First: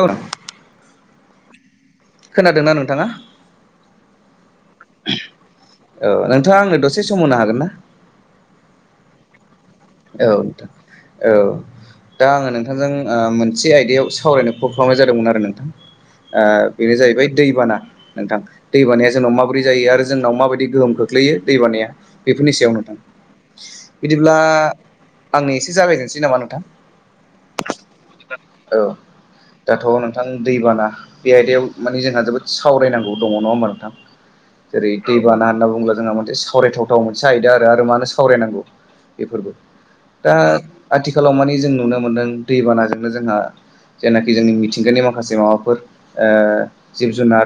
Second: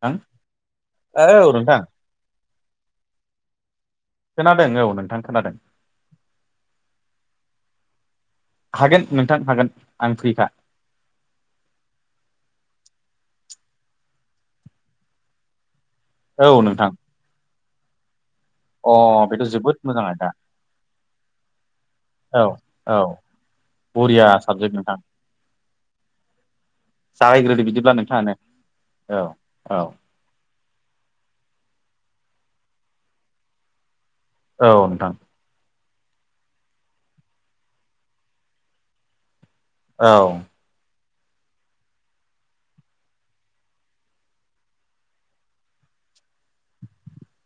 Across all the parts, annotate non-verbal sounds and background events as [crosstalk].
औ आं औ नोंथां। खोनादोंना नोंथाङा? खोनादों औ नोंथां खोनादों। औ नोंथाङा आंनो दसे सम होनो हागोन ना हागोन नोंथां हागोन। आं औ फ्रिखा नोंथां औ। दा आङो नोंथांजों ओ मोनसे आयदायाव सावरायनो कल खालामनाय जादोंमोन आरो नोंथां। औ नोंथां बेनो जाहैबाय दैबाना नोंथां। दै अ बानाया जोंनाव बेथ' माबोरै जोबोद जायो मोजां आरो आयदा जोंनाव माबायदि गोहोम खोख्लैयो दै बानाया, बेफोरनि सायाव नोंथां। करिया साबजेक्ट नोंथां आंनि एसे जाबायजेनसै नामा नोंथां? जागायग्रोदो बिदिब्ला नोंथाङानो। औ औ। औ दाथ' नोंथां दैबाना बे आयदायाव मानि जोंहा जोबोद सावरायनांगौ दङ, नङा होमबा नोंथां? औ जेरै नोंथां दैबाना होनना बुङोब्ला जोंहा मोनसे सावरायथावथाव मोनसे आयदा आरो मानो सावरायनांगौ बेफोरबो। औ दा आथिखालाव मानि जों नुनो मोन्दों दैबानाजोंनो जोंहा जायनाखि जोंनि मिथिंगानि माखासे माबाफोर, ओ जिब जुनार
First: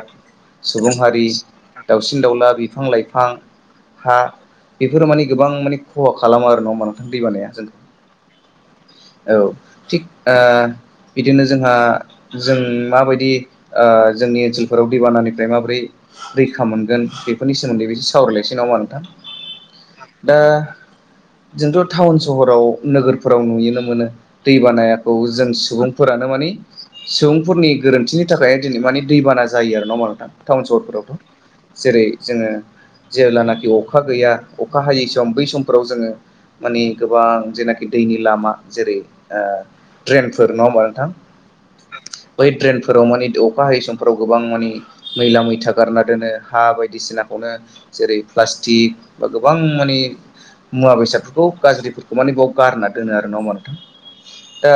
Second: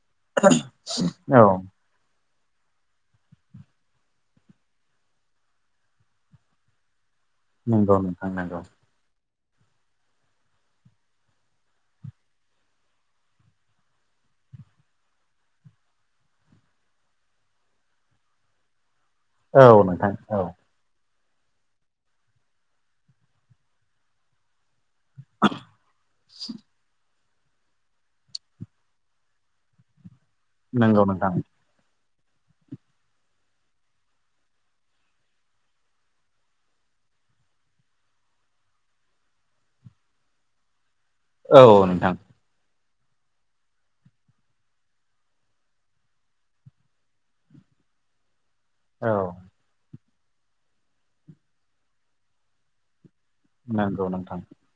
सुबुं हारि औ दाउसिन-दाउला, बिफां-लाइफां हा बेफोरो माने गोबां माने खहा खालामो आरो नंङा होमबा नोंथां? दै बानाया। जों नंगौ नोंथां नंगौ। औ थिग ओ बिदिनो जोंहा जों माबायदि ओ जोंनि ओनसोलफोराव दैबानानिफ्राय माबोरै रैखा मोनगोन बेफोरनि सोमोन्दै एसे सावरायलायसै नामा नोंथां? औ नोंथां दा औ जोंथ' टाउन सहराव नोगोरफोराव नुयोनो मोनो। दै बानायाखौ जों सुबुंफोरानो माने सुबुंफोरनि गोरोन्थिनि थाखाय दिनै माने दैबाना जायो आरो नङा ओमबा नोंथां टाउन नंगौ नोंथां सहरफोरावथ'। जेरै जोङो जेब्लानाखि अखा गैया अखा हायै सम बै समफोराव जोङो माने गोबां जेनाकि दैनि लामा जेरै ओ ट्रेनफोर नङा ओमबा नोंथां? औ नोंथां। बै ड्रेनफोराव माने अखा हायै समफोराव गोबां माने मैला मैथा गारना दोनो हा बायदिसिनाखौनो जेरै प्लास्टिक औ बा गोबां माने मुवा बेसादफोरखौ गाज्रिफोरखौ माने बाव गारना दोनो आरो नङा ओमबा नोंथां नंगौ नोंथां दा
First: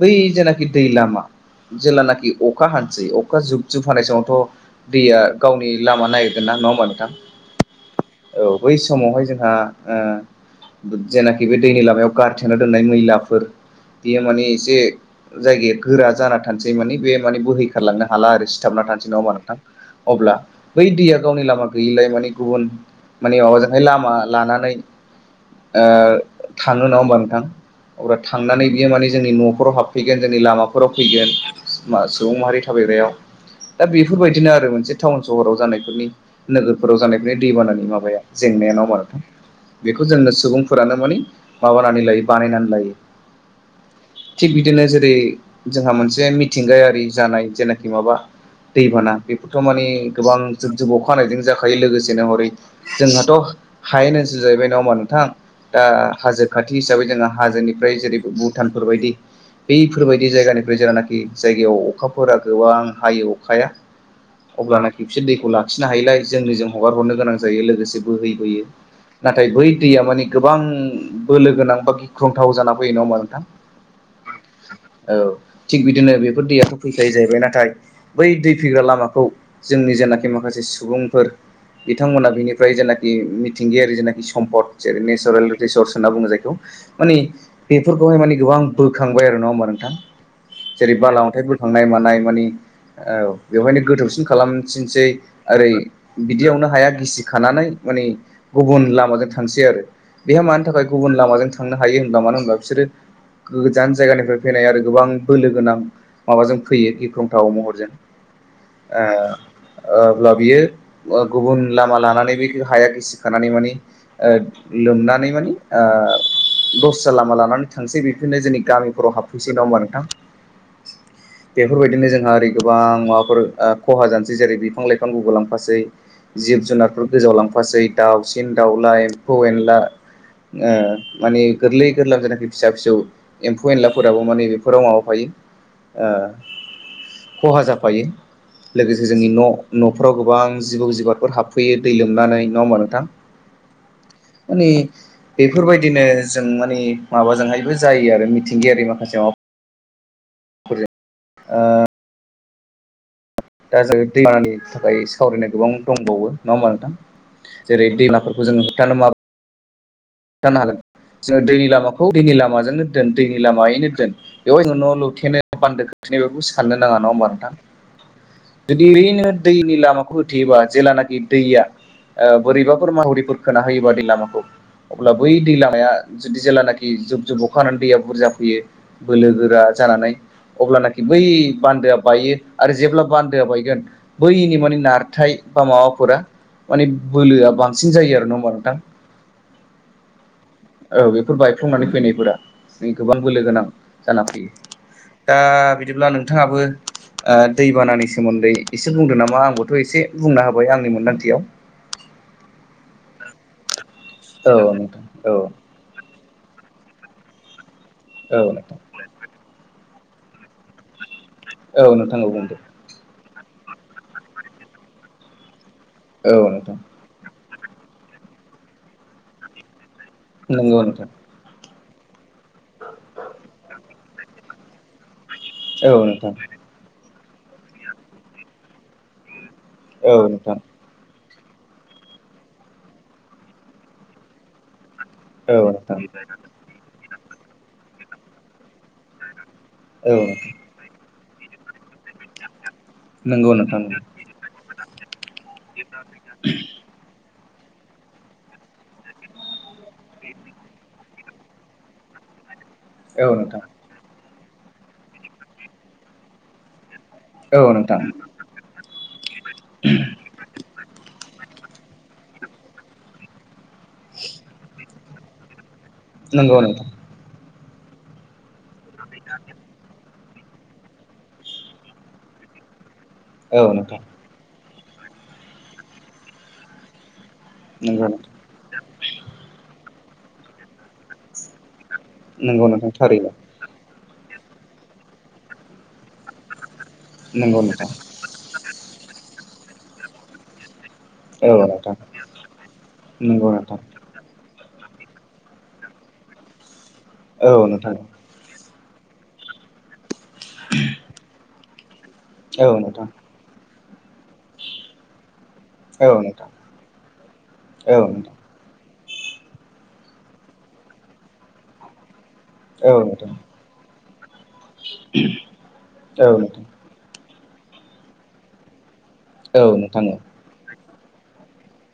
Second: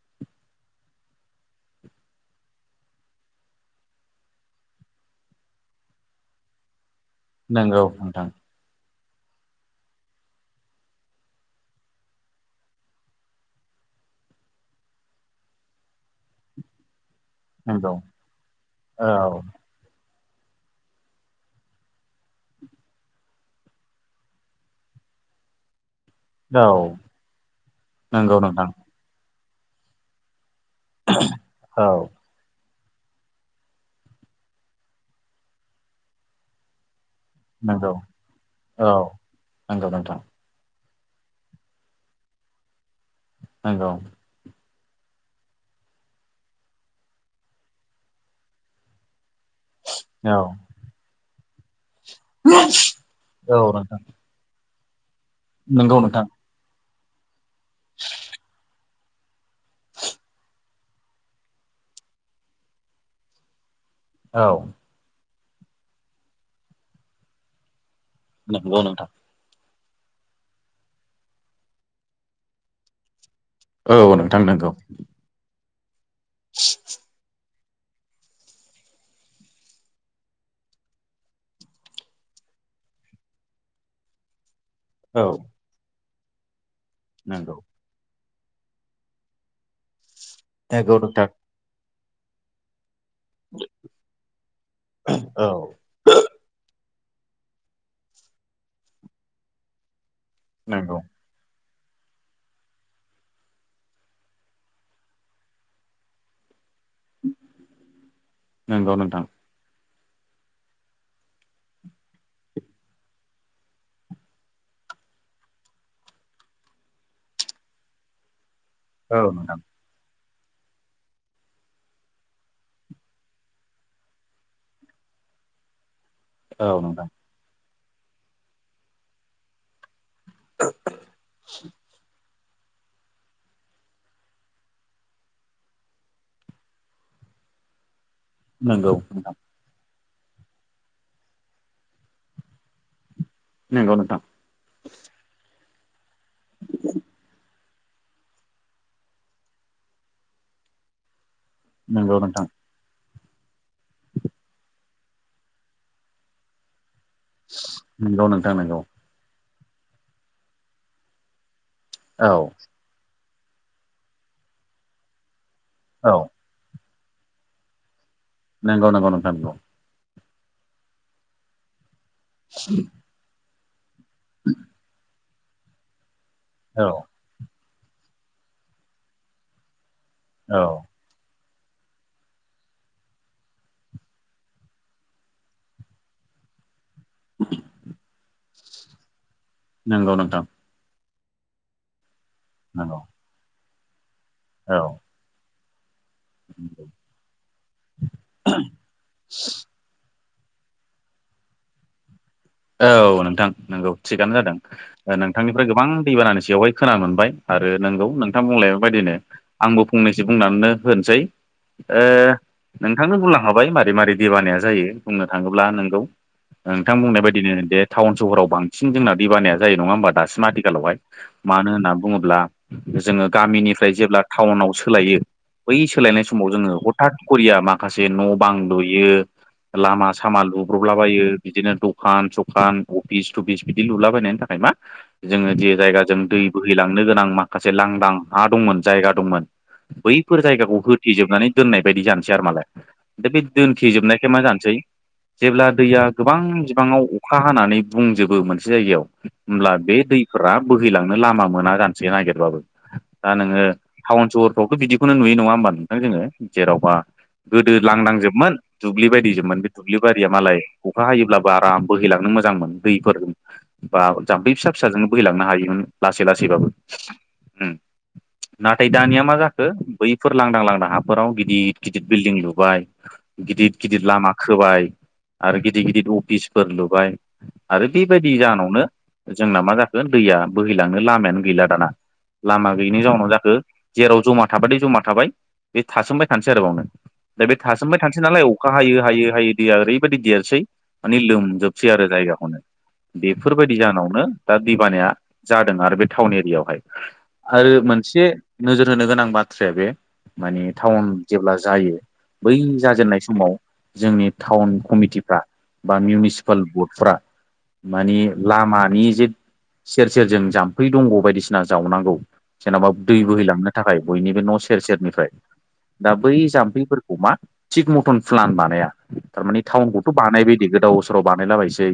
बै जेनाकि दै लामा जेेलानाकि अखा हानोसै अखा जुब जुब हानाय समावथ' दैया गावनि लामा नागिरगोनना नङा ओमबा नोंथां? नंगौ नोंथां। औ बै समावहाय जोंहा ओ गुद जेनाखि बे दैनि लामायाव गारथेना दोननाय मैलाफोर बेयो माने एसे जायगाया गोरा जाना थानोसै माने बे माने नंगौ बोहैखारलांनो हाला आरो सिथाबना औ थानोसै नङा ओमबा नोंथां? अब्ला बै दैया गावनि लामा गैयैलाय माने गुबुन माने अजोंहाय लामा लानानै ओ औ थाङो नङा होमबा नोंथां अब्ला नंगौ थांनानै नोंथां बियो माने जोंनि न'खराव हाब फैगोन जोंनि लामाफोराव फैगोन औ मास सुबुं माहारि थाबायग्रायाव दा बेफोरबायदिनो आरो मोनसे टाउन सहराव जानायफोरनि नोगोरफोराव जानायनि दैबानानि नंगौ माबाया जेंनाया नङा औ ओमबा नोंथां नंगौ बेखौ नोंथां जोंनो सुबुं फोरानो माने माबानानै लायो बानायनानै लायो। नंगौ। थिग बिदिनो जेरै जोंहा मोनसे मिथिंगायारि जानाय जेनाखि माबा दैबाना बेफोरथ' माने गोबां औ जुब जुब अखा हानाय जों जाखायो लोगोस सेनोहरै जोंहाथ' औ नोंथां हायेन ओनसोल जाहैबाय नङा ओमबा नोंथां दा नंगौ नोंथां हाजो खाथि हिसाबै जोङो हाजोनिफ्राय जेरै भुटानफोर बायदि बैफोरबायदि जायगानिफ्राय जेरानाकि जायगायाव अखाफोरा गोबां हायो अखाया औ अब्लानाकि बिसोर दैखौ लाखिनो हायोलाय जोंनो जों हगार हरनो गोनां जायो लोगोसे बोहैबोयो नंगौ नोंथां नाथाय बै दैया माने गोबां बोलो गोनां बा गिख्रंथाव जाना फैयो नङा ओमबा नोंथां? औ नोंथां नंगौ। औ थिग बिदिनो बेफोर दैयाथ' फैखायो जाहैबाय नाथाय बै दै फैग्रा लामाखौ जोंनि जेनाखि माखासे सुबुंफोर बिथांमोनहा बिनिफ्राय जेनाखि मिथिंगायारि जेनाखि सम्पद जेरै [unintelligible] औ होनना बुङो जायखौ माने नंगौ बे फोरखौहाय माने गोबां बोखांबाय आरो नङा ओमबा नोंथां जेरै नंगौ बाला नोंथां अन्थाइफोर थांनाय मानाय माने ओ बेवहायनो गोथौसिन खालामथिनसै औ ओरै बिदियावनो हाया गिसि खानानै माने गुबुन लामाजों थांसै आरो बेहा मानि थाखाय नंगौ गुबुन लामाजों थांनो हायो होनबा मानो होनबा बिसोरो गोजान जायगानिफ्राय फैनाय आरो गोबां बोलो गोनां माबाजों फैयो। गिख्रंथाव महरजों नंगौ ओ नोंथां ओब्ला बियो ओ गुबुन लामा लानानै बे हाया गिसि खानानै माने ओद लोमनानै माने ओ दस्रा लामा लानानै थांसै बेफोरनो जोंनि गामि हराव हाबफैसै दाव होमबा नोंथां बेफोरबायदिनो जोंहा ओरै गोबां माबाफोर ओ खहा जानोसै जेरै बिफां लाइफां गुगुलांफासै। जिब औ जुनारफोर नोंथां गोजावलांफासै दाउसिन दाउला एम्फौ एनला माने गोरलै गोरलां जेनाखि फिसा फिसौ एम्फौ एनलाफोराबो माने बेफोराव माबाफायो ओ खहा जाफायो। नंगौ लोगोसे जोंनि नोंथां न' न'फ्राव गोबां जिबौ जिबाफोर हाबफैयो दै लोमनानै नङा होमबा नोंथां। नोंगौ नोंथां मानि बेफोरबायदिनो जों मानि माबाजोंहायबो जायो आरो मिथिंगायारि माखासे माबा नंगौ नोंथां दा जोङो दैमानि थाखाय सावरायनो गोबां दंबावो नङा होमबा नोंथां। जेरै नंगौ दैमाफोरखौ नोंथां जों नंगौ होबथानो माबो रै होबथानो हागोन जोङो दैनि लामाखौ औ दैनि लामाजोंनो दोन दैनि लामायैनो दोन बेयाव जों न' लुथेनो बान्दो औ खोथेनो साननो नाङा नङा होमबा नोंथां नंगौ जुदि नंगौ ओरैनो नोंथां नंगौ दैनि लामाखौ हो थेयोबा जेलानाखि दैया ओ बोरैबाफोर मावरिफोर खोना होयोबा दै लामाखौ अब्ला बै दै लामाया जुदि औ जेेलानाखि जुब जुब अ अखा हानानै दैया बुरजा फैयो बोलो गोरा जानानै औ अब्लानाखि बै बान्दोआ बायो आरो जेब्ला बान्दोआ बायगोन बैनि माने नारथाय बा माबाफोरा माने बोलोआ बांसिन जायो आरो ना नङा होमबा नोंथां नंगौ नोंथां औ बेफोर बायफ्लंनानै फैनायफोरा नंगौ गोबां बोलो गोनां जाना फैयो। औ दा बिदिब्ला नोंथाङाबो ओ दैबानानि सोमोन्दै एसे बुंदों नामा आंबोथ' एसे बुंनो हाबाय आंनि मोनदांथियाव। औ नोंथां नंगौ थिगानो जादों औ नोंथां दा औ नोंथांनिफ्राय गोबां दैबानानि सायावहाय खोनानो मोनबाय। आरो नंगौ नोंथां बुंलाय बायदिनो आंबो फंनैसो बुंनानैनो होननोसै। औ नोंथां औ बुंदो ओ नोंथांनो बुंलां खाबाय मारै मारै दैबानाया जायो बुंनो थाङोब्ला नोंगौ नोंथां बुंनाय बायदिनो दे टाउन सहराव बांसिन जोंना दैबानाया जायो नङा होमबा नों दासिम नंगौ आथिखालावहाय नोंथां मानो होनना बुङोब्ला जोङो गामिनिफ्राय जेब्ला टाउनाव सोलायो बै औ सोलायनाय नोंथां समाव जोङो हथात करिया माखासे न' बां लुयो। लामा औ सामा नोंथां लुब्रलाबायो बिदिनो दखान सखान अफिस थुफिस बिदि लुलाबायनायनि थाखाय मा जोङो औ जे जायग जों नोंथां दै बोखांनाय हैलांनो गोनां माखासे लांदां हा दंमोन जायगा दंमोन औ बैफोर नोंथां जायगाखौ हो थेजोबनानै दोननाय बायदि जानोसै आरो मालाय। दा बे नंगौ नोंथां दोनथेजोबनायखाय मा जानोसै जेब्ला दैया गोबां बिबाङाव अखा हानानै बुंजोबो मोनसे जायगायाव होमब्ला बे दैफोरा बोहैलांनो लामा मोना जानो जे नागिरबाबो। औ दा नोंथां नोङो टाउन सहरफ्रावथ' बिदिखौनो नुयो नङा होमबा नोंथां जोङो जेराव बा औ गोदो नोंथां लांनांजोबमोन दुब्लि बायदिजोबमोन बे दुब्लि बारिया मालाय अखा हायोब्ला आराम बोहैलांनो मोजांमोन दैफोरजों बा जाम्फै फिसा फिसाजों बोहैलांनो हायोमोन। लासै नंगौ लासैबाबो नोंथां ओम नाथाय दानिया मा जाखो बैफोर लांदां लांदां हाफोराव गिदद गिदिर बिल्डिं लुबाय औ गिदिद नोंथां गिदिद लामा खोबाय आरो गिदिद गिदिद अफिसफोर लुबाय। आरो नंगौ नोंथां बेबायदि जानावनो जोंना मा जाखो दैया बोहैलांनो लामायानो गैला दाना। नंगौ लामा नोंथां गैयिनि जाउनाव थारैनो जाखो जेराव जमा थाबादै जमा थाबाय बे थासोमबाय थानोसै आरोबावनो दा बे नंगौ नोंथां थासोमबाय थानाय सै नालाय अखा हायो हायो हायो दैया ओरैबायदि देरनोसै माने औ लोमजोबसै नोंथां आरो जायगाखौनो नंगौ बेफोरबायदि नोंथां जाहोनावनो दा दैबानाया जादों आरो बे टाउन एरियावहाय औ आरो नोंथां मोनसे नोजोर होनो गोनां बाथ्राया बे मानि टाउन जेब्ला जायो। बै औ नोंथां जाजेननाय समाव जोंनि टाउन कमिटि बा औ नोंथां मिउनिसिपाल बर्डफ्रा औ माने नोंथां लामानि जे सेर सेरजों जाम्फै दंग बायदिसिना जावनांगौ। जेन'बा औ दै नोंथां बोहैलांनो थाखाय बयनिबो न' सेर सेरनिफ्राय दा बै औ नोंथां जाम्फैफोरखौ मा? थिग मथन प्लान बानाया थारमाने औ नोंथां टाउनखौथ' बानायबायदि गोदाव सोराव बानायलाबायसै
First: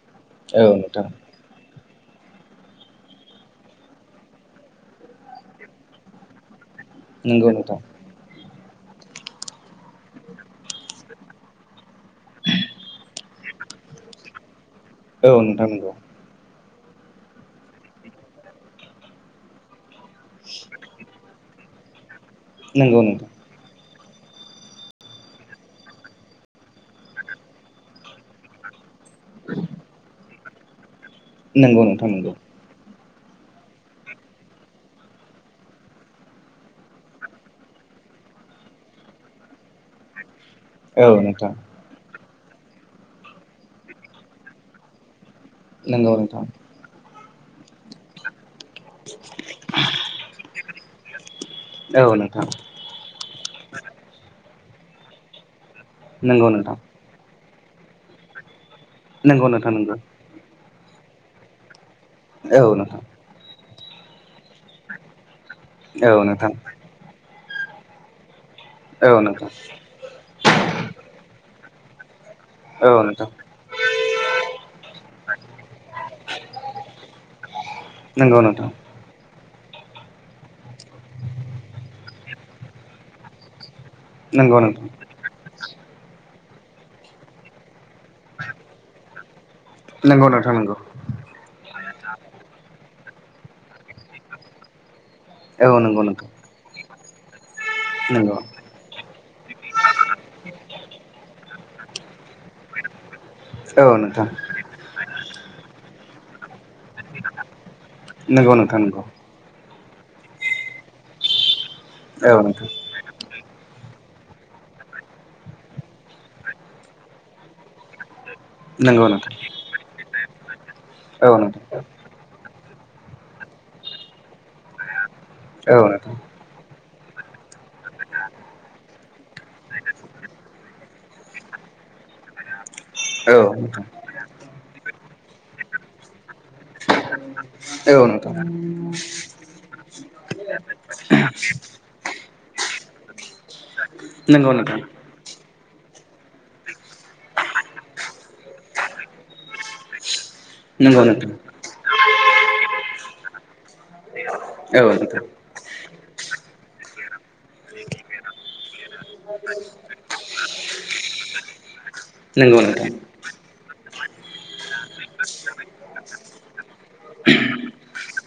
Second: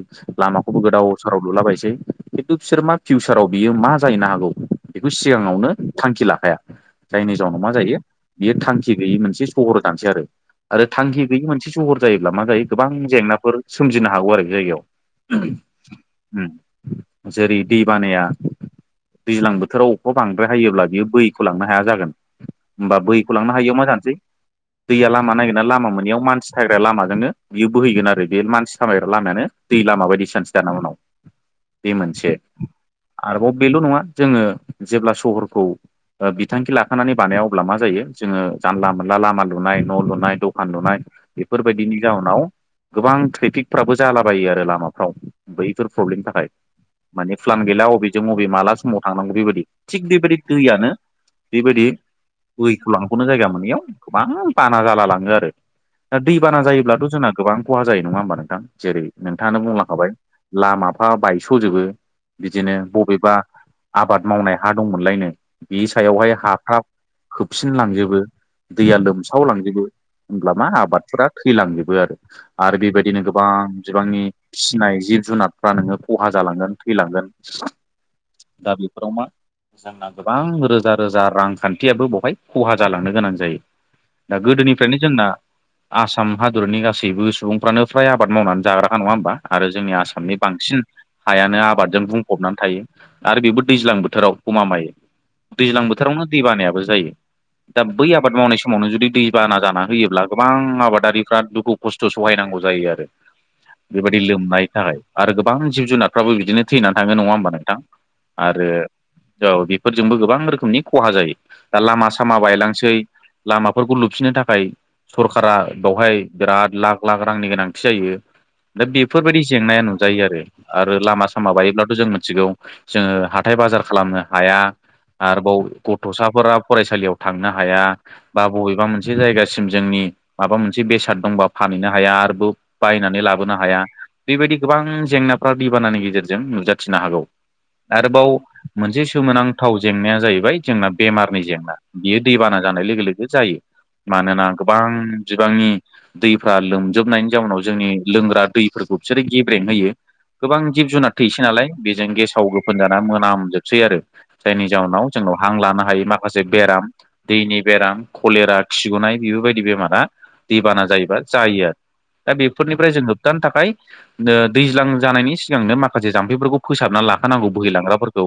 औ लामाखौबो नोंथां गोदाव सोराव लुलाबायसै किन्थु बिसोर मा फिउसाराव बियो मा जाहैनो हागौ बेखौ सिगाङावनो थांखि लाखाया। जायनि नंगौ जाउनाव मा नोंथां जायो बियो थांखि गैयि मोनसे सहर जानोसै आरो आरो थांखि गैयै मोनसे सहर जायोब्ला मा जायो गोबां जेंनाफोर सोमजिनो हागौ आरो जायगायाव। औ नोंथां नंगौ। ओम जेरै दै बानाया दैज्लां बोथोराव [unintelligible] बांद्राय हायोब्ला बियो बोहैख'लांनो हाया जागोन होमबा नंगौ नंगौ नोंथां बोहैख'लांनो हायियाव मा जानोसै दैया लामा नागिनायाव लामा मोनैयाव मानसि फायग्रा लामाजोंनो बियो बोहैगोन आरो। बे मानसि थाबायग्रा लामायानो दै लामा बायदि जानसै दाना उनाव नंगौ बे नोंथां मोनसे नंगौ आरोबाव बेल' नङा जोङो जेब्ला सहरफ्रोव ओ बिथांखि लाखानानै बानायाव अब्ला मा जायो जोङो जानला मोनला लामा लुनाय न' लुनाय द' आनदुनाय औ नोंथां बेफोरबायदिनि जाउनाव गोबां ट्रेफिकफ्राबो जालाबायो आरो लामाफ्राव बैफोर नंगौ प्रब्लेमनि नोंथां थाखाय। मानि फ्लान गैला बबेजों बबे माला समाव थांनांगौ बेबायदि थिग बेबायदि दैयानो बेबायदि औ नोंथां बै स'लांख'नो जायगा मोनैयाव गोबां बाना जाला लाङो आरो दा दै नंगौ बाना नोंथां जायोब्लाथ' जोंना गोबां खहा जायो नङा होमबा नोंथां जेरै नंगौ नोंथाङानो नोंथां नंगौ बुंलांखाबाय लामाफा बायस'जोबो। बिदिनो औ नोंथां बबेबा आबाद मावनाय हा दंमोनलायनो बिनि औ सायावहाय नोंथां हाफ्रा खोबसिनलांजोबो दैया औ नोंथां लोमसावलांजोबो। होनब्ला मा आबादफोरा थैलांजोबो आरो। आरो औ बेबायदिनो नोंथां गोबां बिबांनि फिसिनाय जिब जुनारफ्रा नोङो खहा जालांगोन थैलांगोन। [inaudible] नंगौ नोंथां। दा बिफोराव मा? जोंना गोबां रोजा - रोजा रांखान्थियाबो बहाय खहा जालांनो गोनां जायो। दा नंगौ नोंथां गोदोनिफ्रायनो जोंना आसाम हादरनि गासैबो सु सुबुंफ्रानो फ्राय आबाद मावनानै जाग्राखा नङा होमबा आरो जोंनि नंगौ आसामनि नोंथां नंगौ बांसिन हायानो आबादजों बुंफबनानै थायो आरो बेबो दैज्लां बोथोराव गमामायै। औ दैज्लां नंगौ बोथोरावनो नोंथां दै बानायाबो जायो दा बै नंगौ आबाद मावनाय स समावनो जुदि दै बाना जाना होयोब्ला गोबां आबादारिफ्रा दुखु खस्थ' सहायनांगौ जायो आरो। औ बेबायदि नोंथां लोमनाय थाखाय आरो गोबां जिब जुनारफ्राबो बिदिनो थैनानै थाङो नङा होमबा नोंथां? नंगौ आरो नोंथां नंगौ औ बेफोरजोंबो गोबां रोखोमनि खहा जायो। दा लामा औ सामा नोंथां बायलांसै लामाफोरखौ लुफिननो थाखाय सरकारा बेवहाय बिराद लाख - लाख रांनि गोनांथि जायो दा नंगौ नोंथां बेफोरबायदि जेंनाया नुजायो आरो। आरो लामा औ नोंथां औ सामा नोंथां बायोब्लाथ' जों मिथिगौ जोंङो हाथाय बाजार खालामनो हाया। आरोबाव औ नोंथां गथ'साफोरा फरायसालियाव थांनो हाया बा बबेबा मोनसे जायगासिम जोंनि माबा मोनसे बेसाद दंबा फानहैनो हाया आरो बो बायनानै लाबोनो हाया। बेबायदि गोबां जेंनाफ्रा दैबानानि गेजेरजों नुजाथिनो हागौ। औ आरोबाव नोंथां मोनसे सोमोनांथाव जेंनाया जाहैबाय जोंना बेमारनि जेंना। बियो दैबाना जानाय लोगो - लोगो जायो। मानोना नंगौ नोंथां गोबां बिबांनि दैफ्रा लोमजोबनायनि जाउनाव जोंनि लोंग्रा दैफोरखौ बिसोरो गेब्रें होयो गोबां जिब नंगौ जुनार नोंथां थैसै नालाय बेजों गेसाव गोफोन जाना मोनामजोबसै आरो जायनि औ जउनाव नोंथां जोंनाव हां लानो हायो माखासे बेराम दैनि बेराम कलेरा खिगुनाय बेफोरबायदि बेमारा दैबाना जायोबा जायो आरो दा नंगौ नोंथां बेफोरनिफ्राय जों होबथानो थाखाय ओ दैज्लां जानायनि सिगांनो माखासे जाम्फैफोरखौ फोसाबना लाखानांगौ बोहैलांग्राफोरखौ।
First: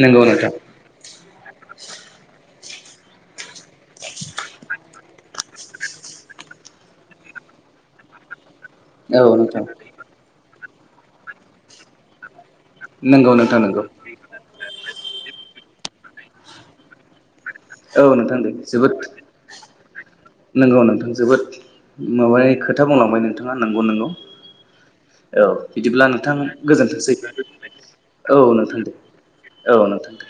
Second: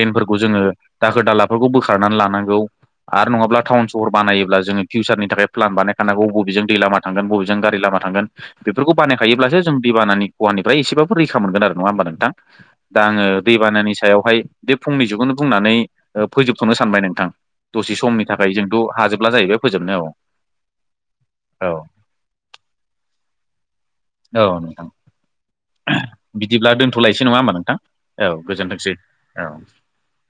नंगौ नोंथां जोङो दाखोर दालाफोरखौ बोखारनानै लानांगौ। आरो नङाब्ला टाउन सहर बानायोब्ला जोङो फिउचारनि थाखाय प्लान बानायखानांगौ बबेजों दैलामा थांगोन बबेजों गारि लामा थांगोन बेफोरखौ औ बानायखायोब्लासो नोंथां जों दै बानानि खानिफ्राय एसेबो रैखा मोनोन आरो नङा हबा नोंथां दा आङो नंगौ नोंथां नंगौ दैबानानि सायावहाय बे फुंनि जिगोननो बुंनानै फोजोबथनो सानबाय नोंथां दसे औ समनि नोंथां दे थाखाय जोंथ हाजोबला जाहैबाय फोजोबनो औ। नोंगौ नोंथां जोबोद माबानि खोथा बुंलांबाय नोंथाङा नंगौ नंगौ औ नोंथां औ बिदिब्ला नोंथां बिदिब्ला गोजोनथोंसै। दोनथ'लायसै नङा होमबा नोंथां औ नोंथां दे गोजोनथोंसै औ नोंथां दे